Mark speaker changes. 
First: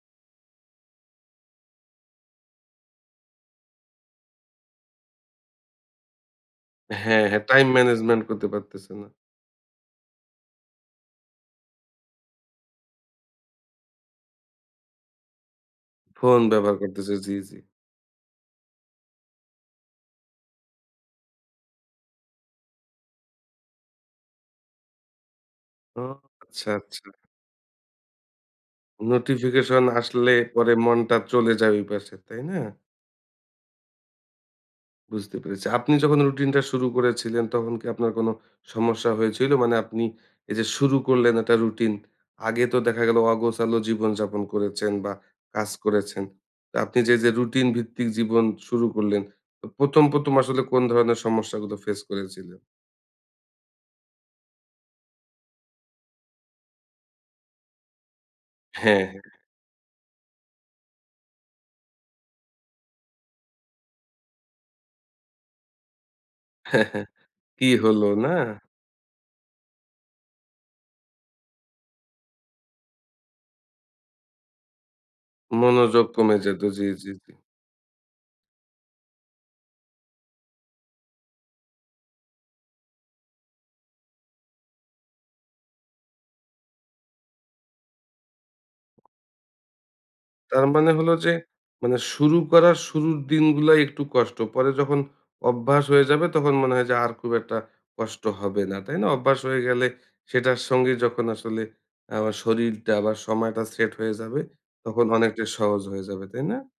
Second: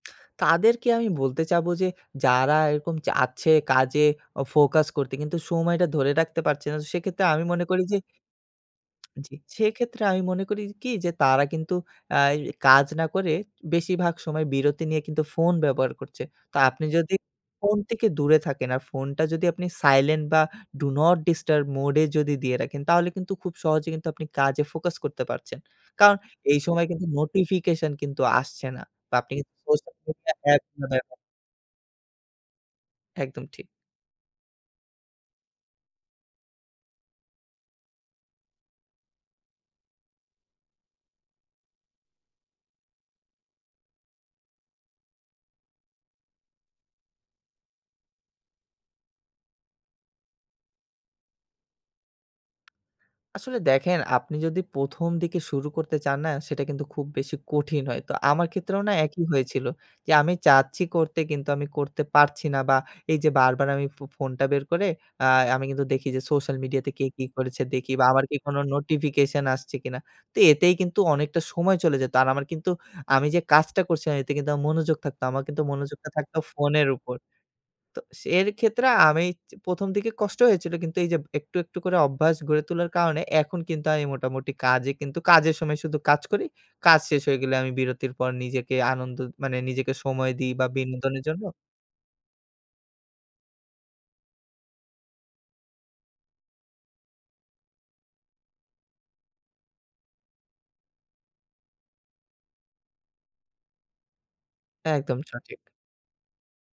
Speaker 1: তাদেরকে আমি বলতে চাবো যে, যারা এরকম চাচ্ছে কাজে ও ফোকাস করতে কিন্তু সময়টা ধরে রাখতে পারছে না
Speaker 2: হ্যাঁ,
Speaker 1: সেক্ষেত্রে
Speaker 2: হ্যাঁ
Speaker 1: আমি
Speaker 2: টাইম
Speaker 1: মনে করি যে
Speaker 2: ম্যানেজমেন্ট করতে পারতেছেন না।
Speaker 1: জি সেক্ষেত্রে আমি মনে করি কি যে তারা কিন্তু আয় কাজ না করে বেশিরভাগ সময় বিরতি নিয়ে কিন্তু ফোন ব্যবহার করছে।
Speaker 2: ফোন
Speaker 1: তা
Speaker 2: ব্যবহার
Speaker 1: আপনি যদি
Speaker 2: করতেছে জি, জি।
Speaker 1: ফোন থেকে দূরে থাকেন। আর ফোনটা যদি আপনি সাইলেন্ট বা do not disturb mode এ যদি দিয়ে রাখেন তাহলে কিন্তু খুব সহজে কিন্তু আপনি কাজে ফোকাস করতে পারছেন।
Speaker 2: ও
Speaker 1: কারণ এই
Speaker 2: আচ্ছা,
Speaker 1: সময় কিন্তু
Speaker 2: আচ্ছা।
Speaker 1: নোটিফিকেশন কিন্তু আসছে না। তা আপনি কিন্তু
Speaker 2: নোটিফিকেশন
Speaker 1: সোশ্যাল
Speaker 2: আসলে
Speaker 1: মিডিয়া অ্যাপ।
Speaker 2: পরে মনটা
Speaker 1: [unintelligible]
Speaker 2: চলে যায় ঐপাশে, তাই না?
Speaker 1: একদম ঠিক।
Speaker 2: বুঝতে পেরেছি। আপনি যখন রুটিনটা শুরু করেছিলেন, তখন কি আপনার কোন সমস্যা হয়েছিল? মানে আপনি এই যে শুরু করলেন একটা রুটিন। আগে তো দেখা গেল অগোছালো জীবনযাপন করেছেন বা কাজ করেছেন। তো আপনি যে, যে, রুটিন ভিত্তিক জীবন শুরু করলেন, ও ১ম, ১ম আসলে কোন ধরনের সমস্যাগুলো ফেস করেছিলেন?
Speaker 1: আসলে দেখেন আপনি যদি ১ম দিকে শুরু করতে চান না সেটা কিন্তু খুব বেশি কঠিন হয়। তো আমার ক্ষেত্রেও না
Speaker 2: হ্যাঁ, হ্যাঁ,
Speaker 1: একই
Speaker 2: হ্যাঁ।
Speaker 1: হয়েছিল। যে আমি চাচ্ছি করতে কিন্তু আমি করতে পারছি না। বা এই যে বারবার আমি ফো ফোনটা বের করে আ আমি কিন্তু আ দেখি যে সোশ্যাল মিডিয়াতে কে কি করেছে
Speaker 2: কি
Speaker 1: দেখি বা
Speaker 2: হলো
Speaker 1: আমার
Speaker 2: না?
Speaker 1: কি কোনো নোটিফিকেশন আসছে কিনা? তো এতেই কিন্তু অনেকটা সময় চলে যেত। আর আমার কিন্তু আমি যে কাজটা করছিলাম এতে কিন্তু আমার মনোযোগ থাকতো, আমার কিন্তু
Speaker 2: মনোযোগ
Speaker 1: মনোযোগটা
Speaker 2: কমে
Speaker 1: থাকতো
Speaker 2: যেত জি,
Speaker 1: ফোনের
Speaker 2: জি,
Speaker 1: উপর।
Speaker 2: জি।
Speaker 1: তো সে এর ক্ষেত্রে আমি ১ম দিকে কষ্ট হয়েছিল। কিন্তু এই যে একটু, একটু, করে অভ্যাস গড়ে তোলার কারণে এখন কিন্তু আমি মোটামুটি কাজে কিন্তু, কাজের সময় শুধু কাজ করি। কাজ শেষ হয়ে গেলে আমি বিরতির পর নিজেকে আনন্দ, মানে নিজেকে সময় দিই
Speaker 2: তার
Speaker 1: বা
Speaker 2: মানে হলো
Speaker 1: বিনোদনের
Speaker 2: যে,
Speaker 1: জন্য
Speaker 2: মানে শুরু করার শুরুর দিনগুলায় একটু কষ্ট। পরে যখন অভ্যাস হয়ে যাবে তখন মনে হয় যে আর খুব একটা কষ্ট হবে না। তাই না? অভ্যাস হয়ে গেলে সেটার সঙ্গে যখন আসলে আবা শরীরটা আবার সময়টা সেট হয়ে যাবে তখন
Speaker 1: একদম
Speaker 2: অনেকটাই
Speaker 1: সঠিক।
Speaker 2: সহজ হয়ে যাবে। তাই না?